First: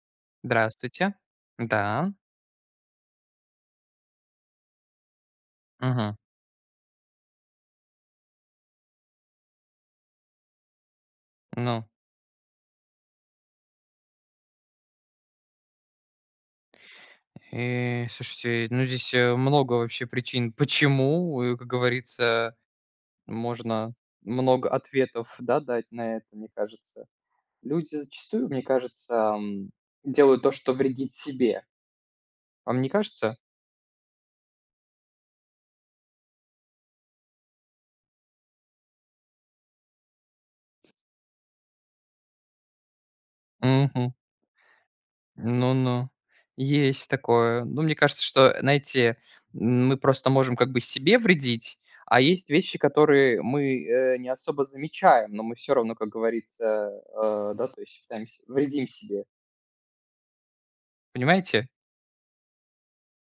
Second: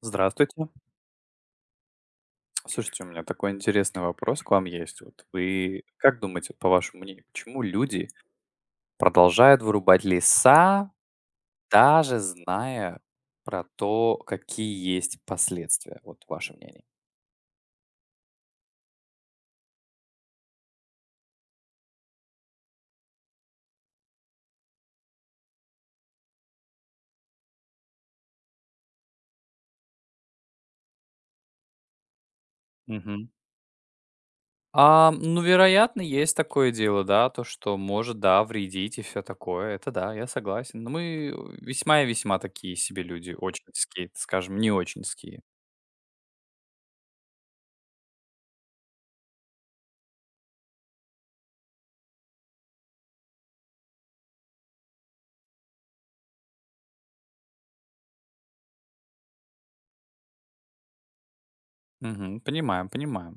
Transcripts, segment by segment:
Здравствуйте. Здравствуйте. Да. Слушайте, у меня такой интересный вопрос к вам есть. Вот вы Мгм. как думаете, по вашему мнению, почему люди продолжают вырубать леса, Ну, даже зная про то, какие есть последствия? Вот ваше мнение. и слушайте, ну здесь, много вообще причин, почему, и, как говорится, можно много ответов, да, дать на это, мне кажется. Люди зачастую, мне кажется, делают то, что вредит себе. Вам не Мгм. кажется? Ну, вероятно, есть такое дело, да, то, что может, да, вредить и все такое. Это да, я согласен. Но мы весьма и весьма такие себе люди, очень ские, Мгм. скажем, не очень ские. Ну-ну, есть такое. Ну, мне кажется, что, знаете, мы просто можем как бы себе вредить, а есть вещи, которые мы, не особо замечаем, но мы все равно, как говорится, да, то есть пытаемся вредим себе. Понимаете? Мгм. Понимаем, понимаем.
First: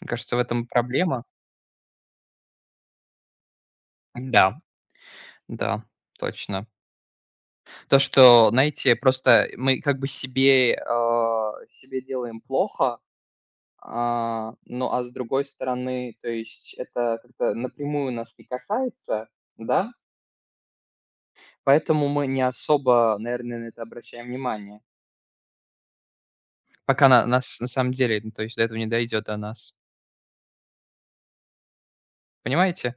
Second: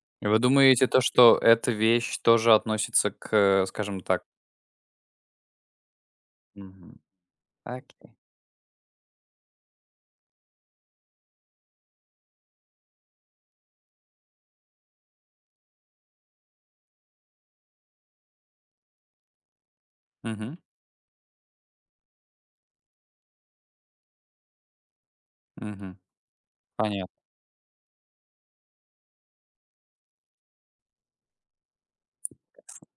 Мне кажется, Вы в этом думаете, то, проблема. что эта вещь тоже относится к, скажем так. Да, да, точно. Мгм. То, Окей. что, знаете, просто мы как бы себе, себе делаем плохо. А, ну, а с другой стороны, то есть это как-то напрямую нас не касается, да, Мгм, поэтому мы не особо, наверное, на это обращаем внимание. мгм. Понятно. Пока на нас на самом деле, ну, то есть до этого не дойдет до нас. Понимаете?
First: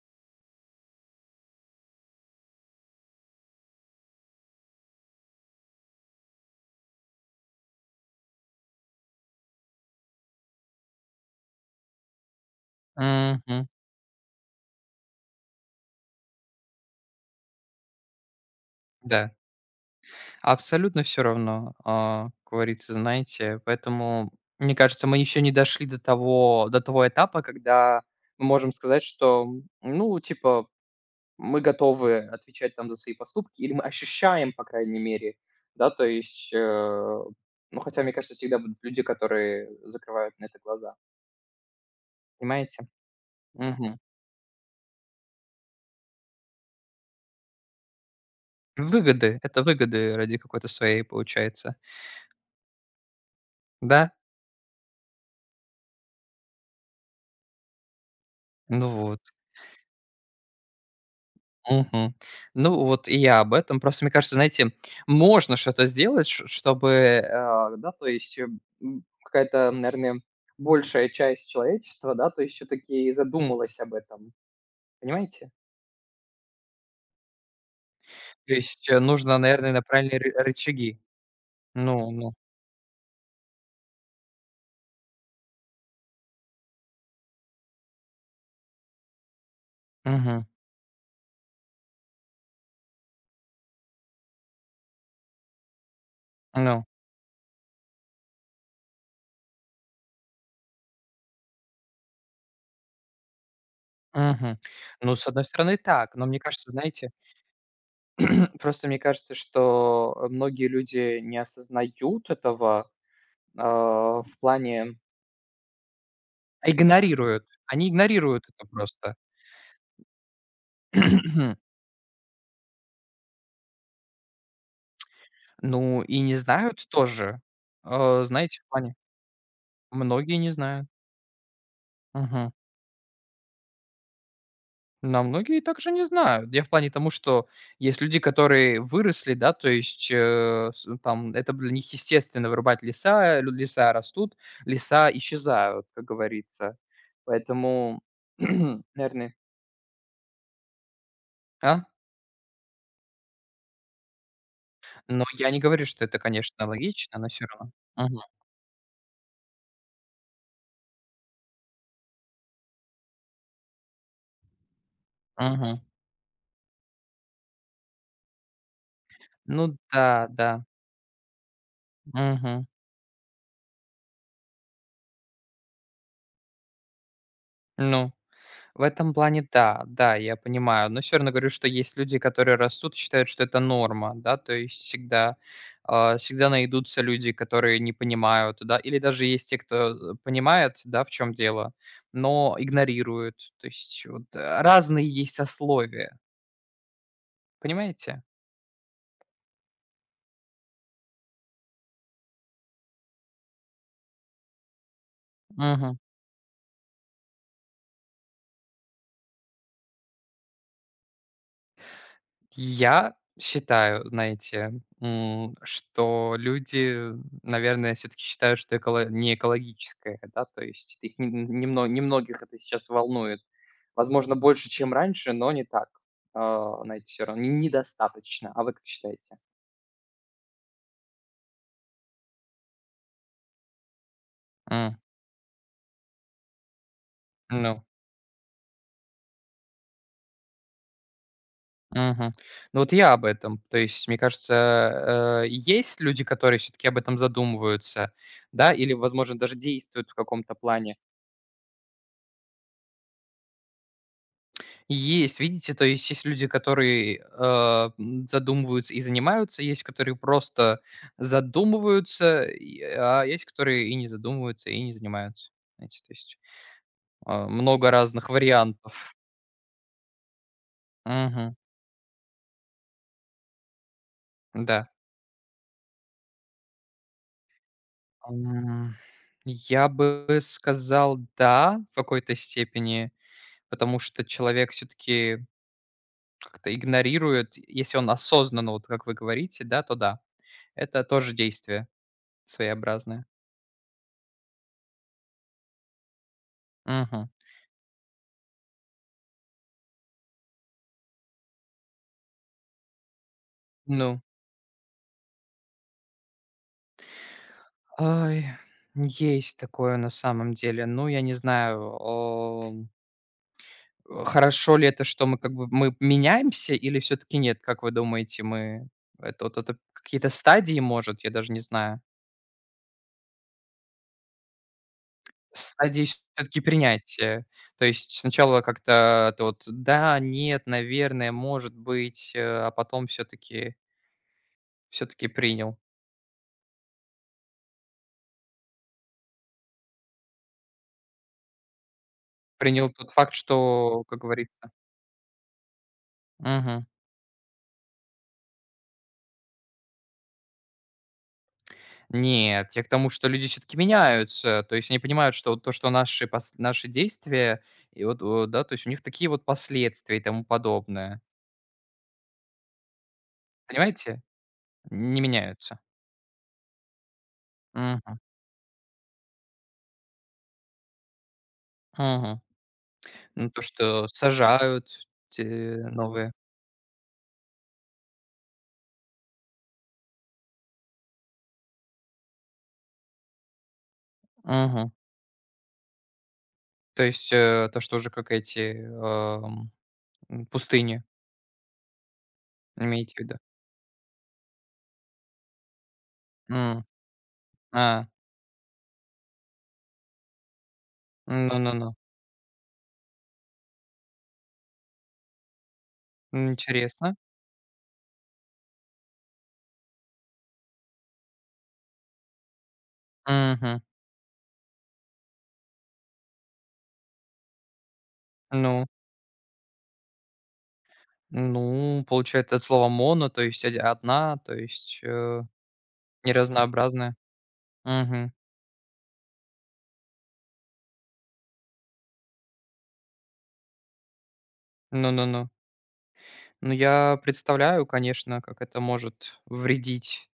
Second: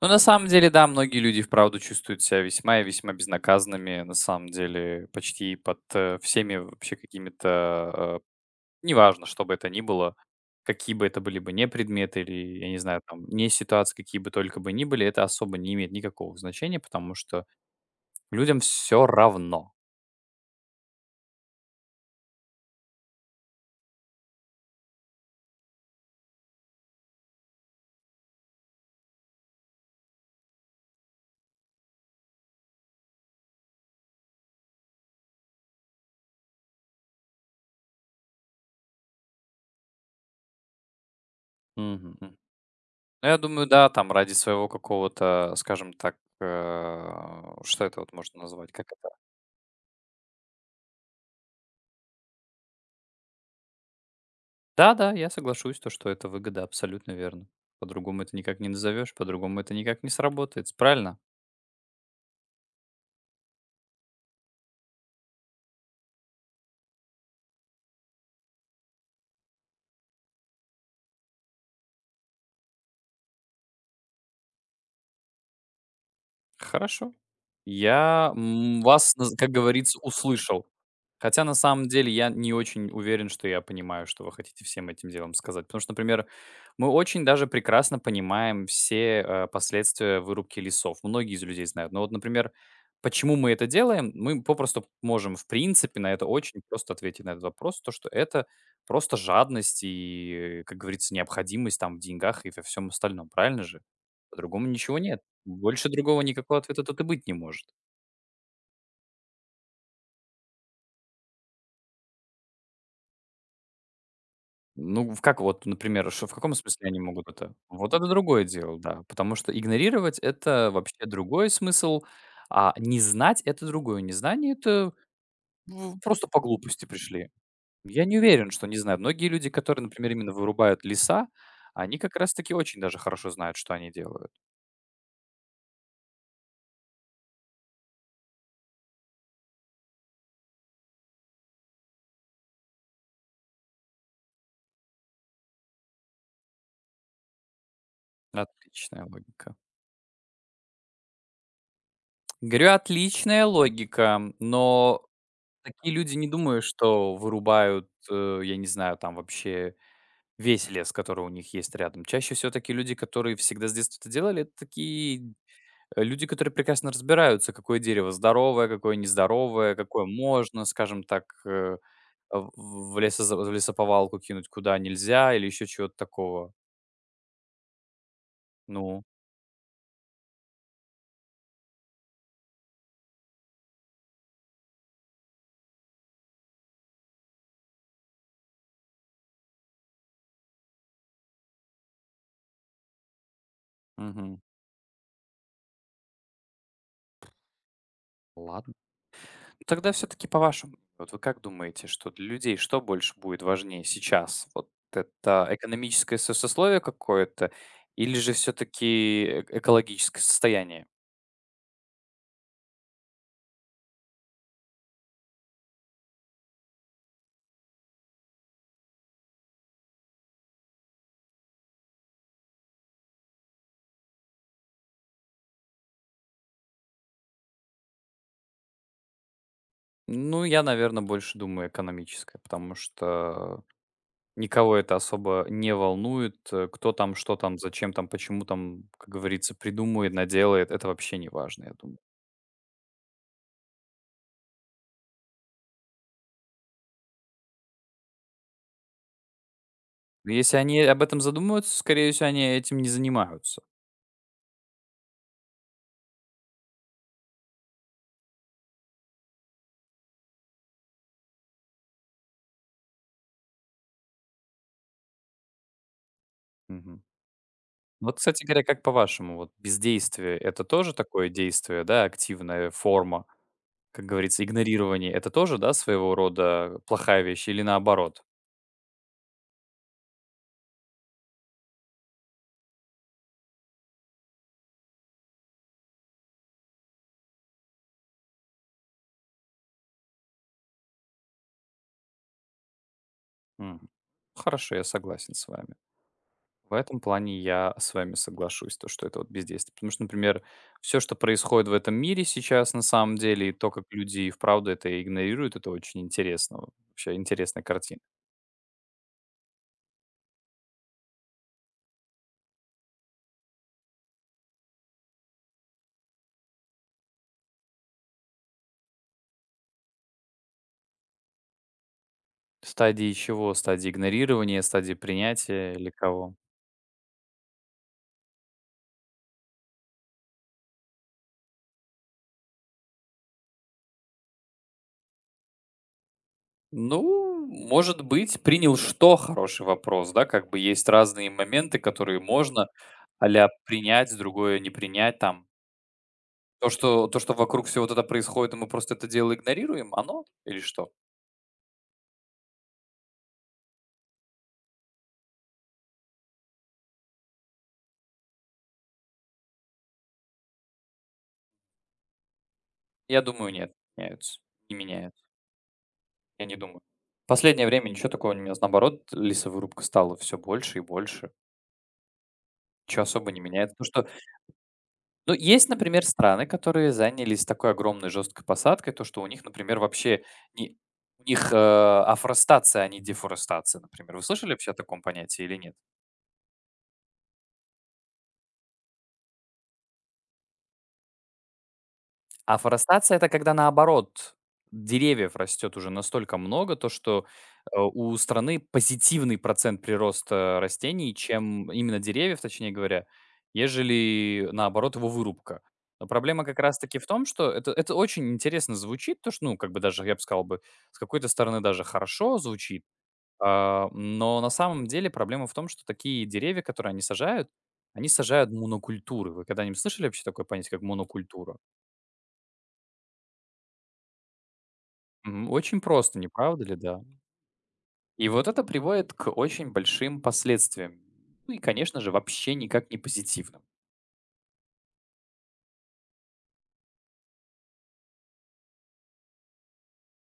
Ну, на самом деле, да, многие люди вправду чувствуют себя весьма и весьма безнаказанными, на самом деле, почти под, всеми вообще какими-то, неважно, что бы это ни было, какие бы это были бы не предметы или, я не знаю, там, не Мгм. ситуации, какие бы только бы ни были, это особо не имеет никакого значения, потому что людям все Да. равно. Абсолютно все равно, как говорится, знаете. Поэтому, мне кажется, мы еще не дошли до того этапа, когда мы можем сказать, что, ну, типа мы готовы отвечать там за свои поступки, или мы ощущаем, по крайней мере, да, то есть, ну, хотя, мне кажется, всегда будут люди, которые закрывают на это глаза, Мгм. понимаете? Ну, я думаю, да, Мгм. там ради своего какого-то, скажем так, что это вот можно назвать, как это? Выгоды, это выгоды ради какой-то своей получается, да? Да-да, я соглашусь, то, что это выгода, абсолютно верно. По-другому это никак не Ну назовешь, вот, по-другому это никак не сработает, правильно? мгм. Ну вот и я об этом. Просто мне кажется, знаете, можно что-то сделать, чтобы, да, то есть какая-то, наверное, большая часть человечества, да, то есть все-таки задумалась об этом, понимаете? Хорошо. Я, То м, есть, вас, наз нужно, как наверное, на говорится, правильные ры услышал. рычаги. Хотя на самом деле Ну я ну, не очень уверен, что я понимаю, что вы хотите всем этим делом сказать. Потому что, например, мы очень даже прекрасно понимаем все, последствия мгм, вырубки лесов. Многие из людей знают. Но вот, например, почему мы это делаем? Мы попросту можем, в принципе, на это очень ну, просто ответить на этот вопрос. То, что это просто жадность и, как говорится, необходимость там в деньгах и во всем остальном. Правильно же? мгм. По-другому ничего Ну, нет. с одной стороны, Больше так, другого но мне никакого кажется, ответа тут и знаете, быть не может. просто мне кажется, что, многие люди не осознают этого, в плане Ну, в как вот, например, что в каком а смысле они могут игнорируют. это? Они Вот это другое игнорируют это дело, да. просто. Потому что игнорировать — это вообще другой смысл, а не знать — это другое. Незнание — это в Ну, и просто не по глупости знают пришли. тоже. Я не Э, уверен, знаете, что в не плане знаю. Многие люди, которые, например, именно многие не вырубают знают. леса, они как раз Мгм. таки очень даже хорошо знают, что они делают. Но многие также не знают. Я в плане тому, что есть люди, которые выросли, да, то есть, с там это для них естественно вырубать леса, лю леса растут, леса исчезают, как говорится. Поэтому, Отличная наверное. логика. А? Говорю, отличная логика, но Но я не говорю, такие что люди, это, не думаю, конечно, что логично, но все равно. вырубают, Мгм, я не знаю, там вообще весь лес, который у них есть рядом. Чаще всего такие люди, которые всегда с детства это делали, это такие мгм. Люди, которые прекрасно разбираются, какое дерево здоровое, какое нездоровое, Ну какое да, да. можно, скажем так, э, Мгм. в в лесозав в лесоповалку кинуть, куда нельзя или еще чего-то такого. Ну. В Ну, этом плане да, да, я понимаю. Но все равно говорю, что есть люди, которые растут и считают, что это норма, да. То есть всегда найдутся люди, которые не понимают, да. Или даже есть те, кто, понимает, да, в чем дело, но игнорируют. То есть вот мгм. Разные есть сословия, понимаете? Ладно. Тогда все-таки по-вашему, вот вы как думаете, что для людей, что больше будет важнее сейчас? Вот это экономическое сословие какое-то или же все-таки экологическое состояние? Я считаю, знаете, что люди, наверное, все таки считают, что эколо не экологическое, да, то есть это их немногих это сейчас волнует. Возможно, больше, чем раньше, но не так. А, знаете, все равно недостаточно. А вы как считаете? Ну, я, наверное, больше думаю экономическое, потому что никого это М, особо не волнует. Кто там, что там, ну, зачем там, почему там, как говорится, придумает, наделает, это вообще не важно, я думаю. мгм. Ну вот я об этом. То есть, мне кажется, есть люди, которые все таки об этом задумываются, да, или, возможно, даже действуют в каком-то Если они плане. об этом задумываются, скорее всего, они этим не занимаются. Есть, видите, то есть есть люди, которые, задумываются и занимаются, есть, которые просто задумываются, а есть, которые и не задумываются, и не занимаются. Знаете, то есть, много Вот, разных кстати говоря, как вариантов. по-вашему, вот бездействие — это тоже такое Мгм. действие, да, активная форма, как говорится, Да. игнорирование — это тоже, да, своего рода плохая вещь или наоборот? М, я бы сказал, да, в какой-то степени, потому что человек все-таки как-то игнорирует, если он осознанно, вот как вы говорите, да, то да. Это тоже действие своеобразное. Мгм. Хорошо, я согласен с вами. В этом Мгм. плане я с вами соглашусь, то, что это вот бездействие. Потому что, например, все, что происходит в этом мире сейчас на самом деле, и то, как люди Ну. и вправду это игнорируют, это очень интересно. Вообще интересная картина. Ай, есть такое на самом деле. Ну, я не знаю, хорошо ли это, что мы как бы мы меняемся или все таки нет? Как вы думаете, мы вот это какие-то стадии, может, я даже не знаю. Стадии чего? Стадии игнорирования, стадии принятия или Стадии все кого? таки принятия. То есть сначала как-то ты вот: "Да, нет, наверное, может быть", а потом все таки принял. Ну, может быть, принял что — хороший вопрос, да, как бы есть разные моменты, которые можно Принял тот факт, а-ля что, принять, как другое не говорится. принять там. Мгм. То, что вокруг всего вот это происходит, и мы просто это дело игнорируем, оно или что? Нет, я к тому, что люди все таки меняются. То есть они понимают, что вот то, что наши действия, и вот, да, то есть у них такие вот последствия и тому подобное. Я думаю, нет, Понимаете? меняются. Не меняют, Не меняются. я не думаю. Последнее время ничего Мгм, такого не менялось. Наоборот, лесовырубка стала все больше и больше. мгм. Ничего особо не Ну, то, меняется. Потому что что, сажают ну, те есть, например, новые. страны, которые занялись такой огромной жесткой посадкой, то, что у них, например, вообще не у них афростация, а не дефорестация, например. Вы слышали вообще о Мгм. таком понятии или нет? То есть, то, что уже как эти, пустыни, А имеете форастация — в это виду? когда, наоборот, деревьев растет уже настолько много, М, то что, а, у страны позитивный процент прироста растений, ну чем ну ну. именно деревьев, точнее говоря, ежели, наоборот, его вырубка. Но проблема как раз таки в Интересно. том, что это очень интересно звучит, то что, ну, как бы даже, я бы сказал бы, с какой-то стороны даже хорошо звучит, Мгм. Но на самом деле проблема в том, что такие деревья, которые они сажают Ну. монокультуры. Вы когда-нибудь слышали вообще такое понятие, как монокультура? Ну, получается, от слова "моно", то есть од одна, то есть, Мгм. Очень просто, не не. правда ли, да? Мгм. И вот это приводит к очень большим последствиям. Ну и, конечно же, вообще никак не позитивным. Ну-ну-ну. Ну, я представляю, конечно, как это может вредить,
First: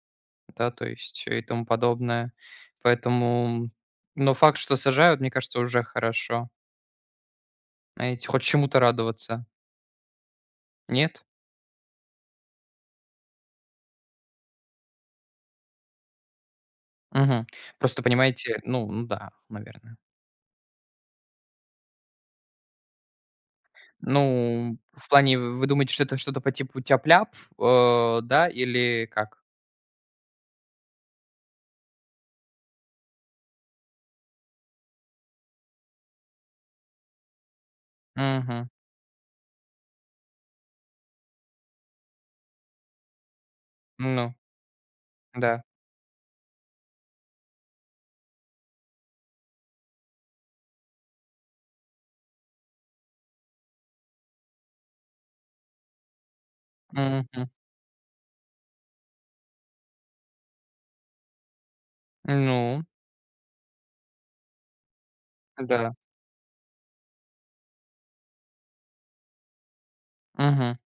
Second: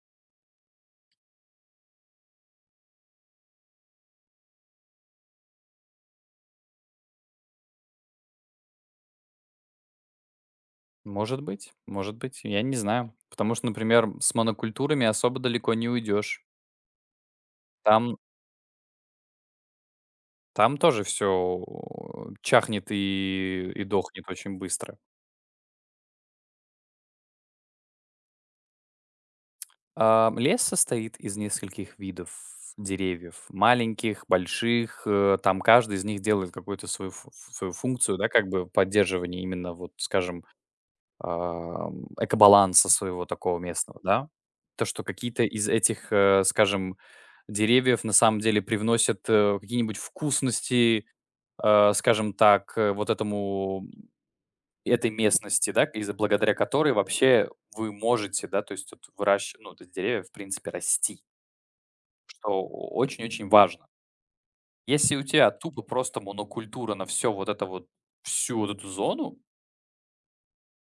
да, то есть и тому подобное. Поэтому, но факт, что сажают, мне кажется, уже хорошо. Знаете, хоть чему-то радоваться. Нет? Может быть, я не знаю. Потому что, например, с монокультурами особо далеко не уйдешь. Мгм. Просто Там, понимаете, ну ну да, наверное. там тоже все чахнет и дохнет очень Ну, быстро. в плане, вы думаете, что это что-то по типу тяп-ляп, да, или как? А, лес состоит из нескольких видов деревьев. Маленьких, больших. Там каждый из них делает какую-то свою, свою функцию, да, как бы Мгм. поддерживания именно, вот, скажем, экобаланса своего такого местного, да. Ну. То, что какие-то Да. из этих, скажем, деревьев на самом деле привносят, какие-нибудь вкусности, скажем так, вот этому этой местности, да, из-за благодаря которой Мгм. вообще вы можете, да, то есть вот выращ ну, то есть деревья, в принципе, расти, что Ну очень-очень важно. Если у тебя тупо да. просто монокультура на все вот это вот, всю вот эту зону, Мгм.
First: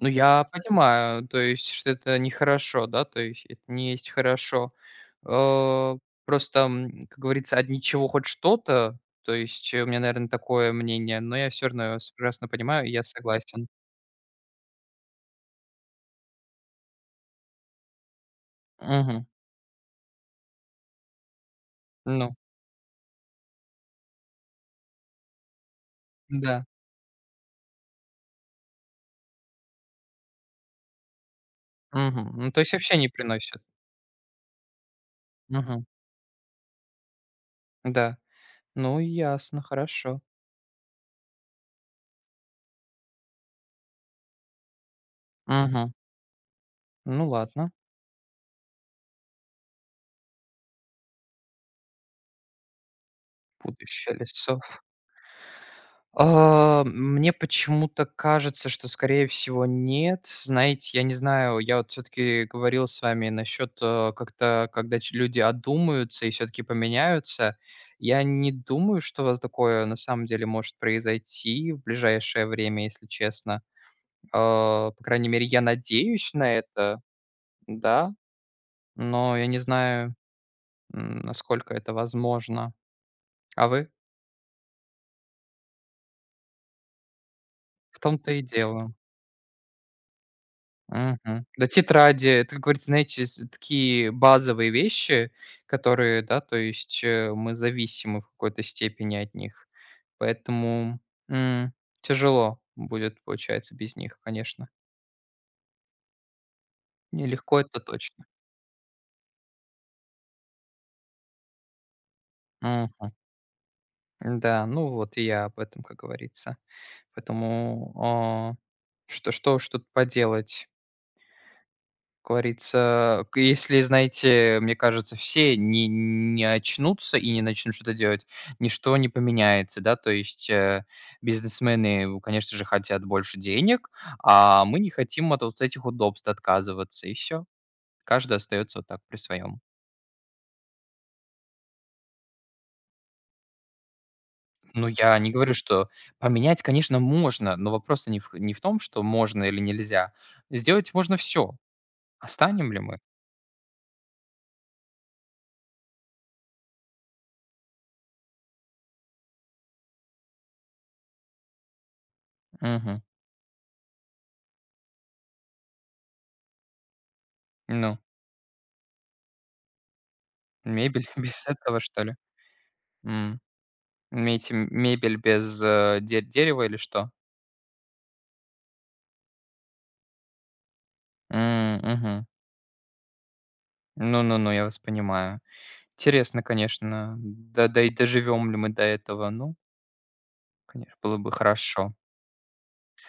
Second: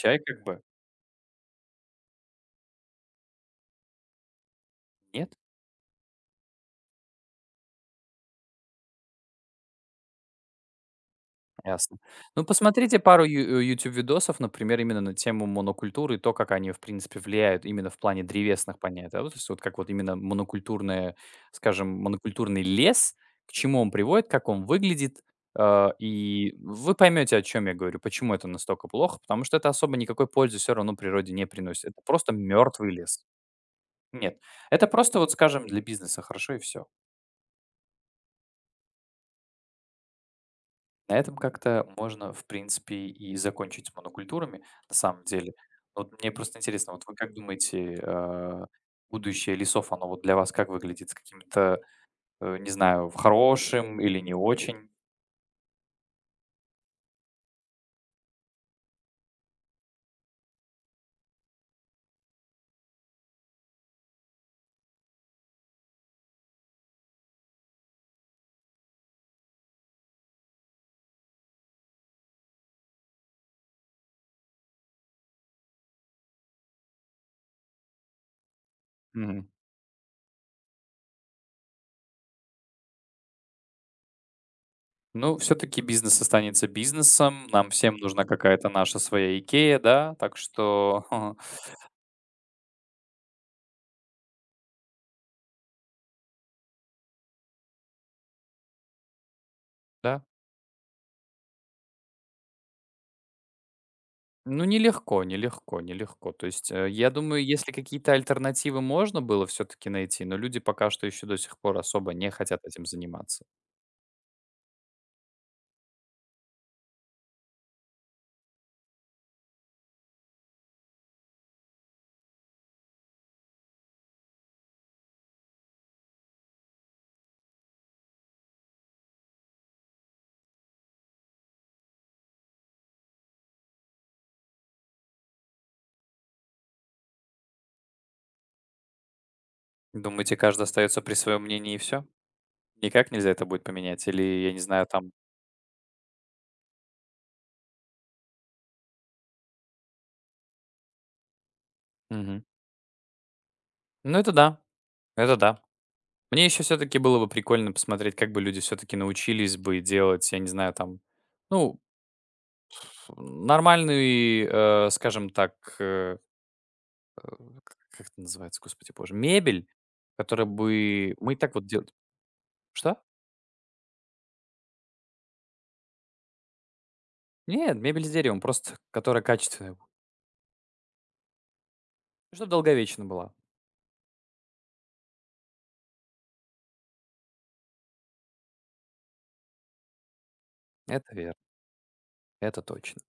Ну, как я бы. понимаю, то есть, что это нехорошо, да, то есть это не есть хорошо. Нет. Э, просто, как говорится, от ничего хоть что-то. То есть у меня, наверное, такое мнение, но я все равно Ясно. вас Ну, прекрасно понимаю, и посмотрите я пару согласен. Видосов, например, именно на тему монокультуры и то, как они, в принципе, влияют именно в плане древесных понятий. Да, Мгм. вот, то есть вот как вот именно монокультурное, скажем, Ну монокультурный лес, к чему он приводит, как он выглядит. И да. вы поймете, о чем я говорю, почему это настолько плохо, потому что это особо никакой пользы все равно природе не приносит. Это просто Мгм. Ну, то есть мертвый вообще не лес. приносит. Нет, это просто вот, скажем, для Мгм. бизнеса хорошо и все. Да. Ну, ясно, хорошо. На этом как-то можно, в принципе, и закончить с монокультурами, на самом деле. Мгм. Вот мне просто интересно, вот вы Ну как ладно. думаете, будущее лесов, оно вот для вас как выглядит? С каким-то, не знаю, хорошим Будущее или не лицо. очень? А, мне почему-то кажется, что, скорее всего, нет. Знаете, я не знаю, я вот все-таки говорил с вами насчет как-то, когда люди одумаются и все-таки поменяются. Я не думаю, что у вас такое на самом деле может произойти в ближайшее время, если честно. А, по крайней мере, я надеюсь на это, да, но Мгм. я не знаю, насколько это возможно. А вы? Ну, все-таки бизнес останется бизнесом, нам всем В нужна том-то и какая-то дело. наша своя Икея, да? Так что, Мгм. Да, тетради. Это, как говорится, знаете, с такие базовые вещи, которые, да, то есть, мы зависимы в какой-то степени от них. да. Поэтому, м, тяжело будет, получается, без них, Ну, конечно. нелегко, нелегко, нелегко. То есть, я думаю, Нелегко, если это какие-то точно. альтернативы можно было все-таки найти, но люди пока что еще до сих пор особо не хотят этим Мгм. заниматься. Да, ну вот и я об этом, как говорится. Поэтому, что ж тут поделать? Как говорится, к если, знаете, мне кажется, все не очнутся и не начнут что-то делать, ничто не поменяется, да. То есть, бизнесмены, у конечно же, хотят больше денег, а мы не хотим от вот этих удобств отказываться, и все. Каждый остается вот так при своем. Думаете, каждый остается при своем мнении и все? Никак нельзя это будет поменять? Или, я не знаю, Ну, там... я не говорю, что поменять, конечно, можно, но вопрос не в том, что можно или нельзя. Сделать можно все. Мгм. А ли мы? Ну, это да, это да. Мне еще все-таки было бы прикольно посмотреть, как бы люди все-таки научились бы делать, я не знаю, там, ну, Мгм. Нормальный, скажем так, э, М, к Ну, как это называется, господи боже? Мебель, которая мебель бы мы и без так вот этого, делали? что ли? Что? М. Имеете мебель без, де дерева или что? Нет, мебель с деревом, просто которая качественная, ну, М, мгм. чтоб долговечна была. Ну-ну-ну, я вас понимаю. Интересно, конечно, да да и доживем ли мы до этого? Ну, конечно, Это было бы верно, хорошо. это точно.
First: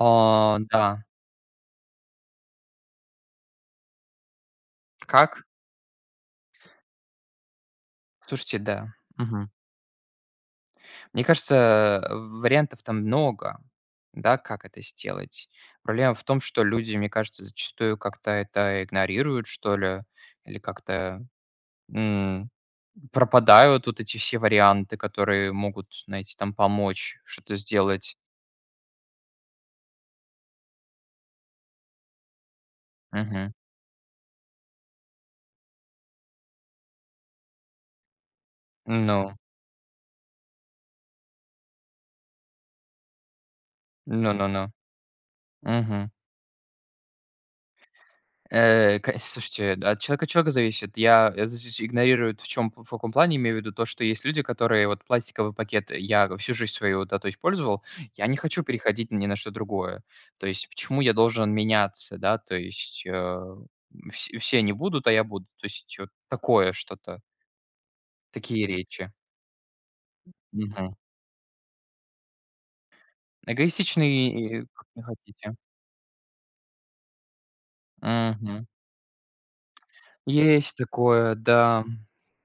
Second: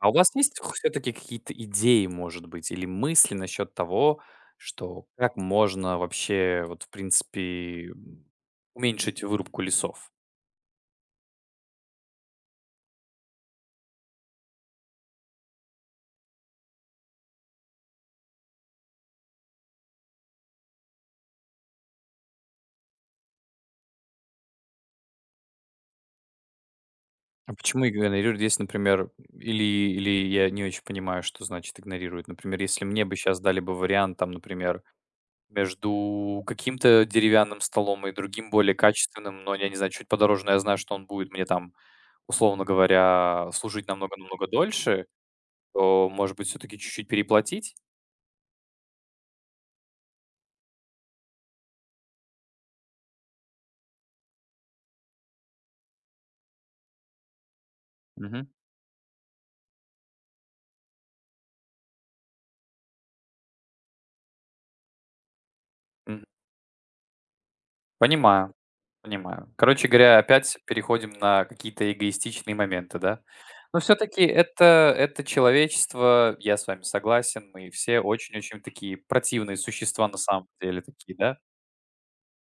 А у вас А, есть да. все таки какие-то идеи, может быть, или мысли насчет того, что как Как? можно вообще вот, в принципе, Слушайте, да. уменьшить Мгм. вырубку лесов? Мне кажется, вариантов там много, да, как это сделать. Проблема в том, что люди, мне кажется, зачастую как-то это игнорируют, что ли, или как-то, пропадают вот эти все варианты, которые могут, знаете, там помочь А что-то почему сделать. игнорируют, если, например, или или я не очень понимаю, что значит игнорируют. Например, если мне бы сейчас Мгм. дали бы вариант, там, например, между каким-то деревянным столом и другим, более Ну, качественным, но я не знаю, чуть подороже, но я знаю, что он будет мне там, условно говоря, служить намного-намного ну-ну-ну. дольше, то, Мгм. может быть, все-таки чуть-чуть переплатить? Э, ка слушайте, от человека человека зависит. Я здесь игнорирую, в чем, в каком плане имею в виду то, что есть люди, которые вот пластиковый пакет я всю жизнь свою, да, то использовал. Я не Мгм. хочу переходить ни на что другое. То есть почему я должен меняться, да, то есть, вс все не будут, а я буду. То есть вот Мгм. такое что-то, Понимаю, такие речи. понимаю. Короче говоря, опять переходим на какие-то эгоистичные моменты, да? Но Эгоистичный, все-таки и как не это хотите. человечество, я с вами согласен, мы все очень-очень Мгм. такие противные существа на самом Есть деле такие, такое, да? да.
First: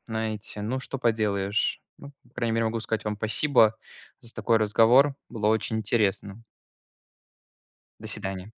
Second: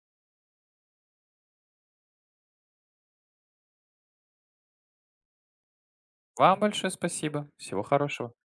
Знаете, ну что поделаешь. Ну, по крайней мере, могу сказать вам спасибо за такой разговор. Было очень интересно. Вам большое спасибо, всего До хорошего. свидания.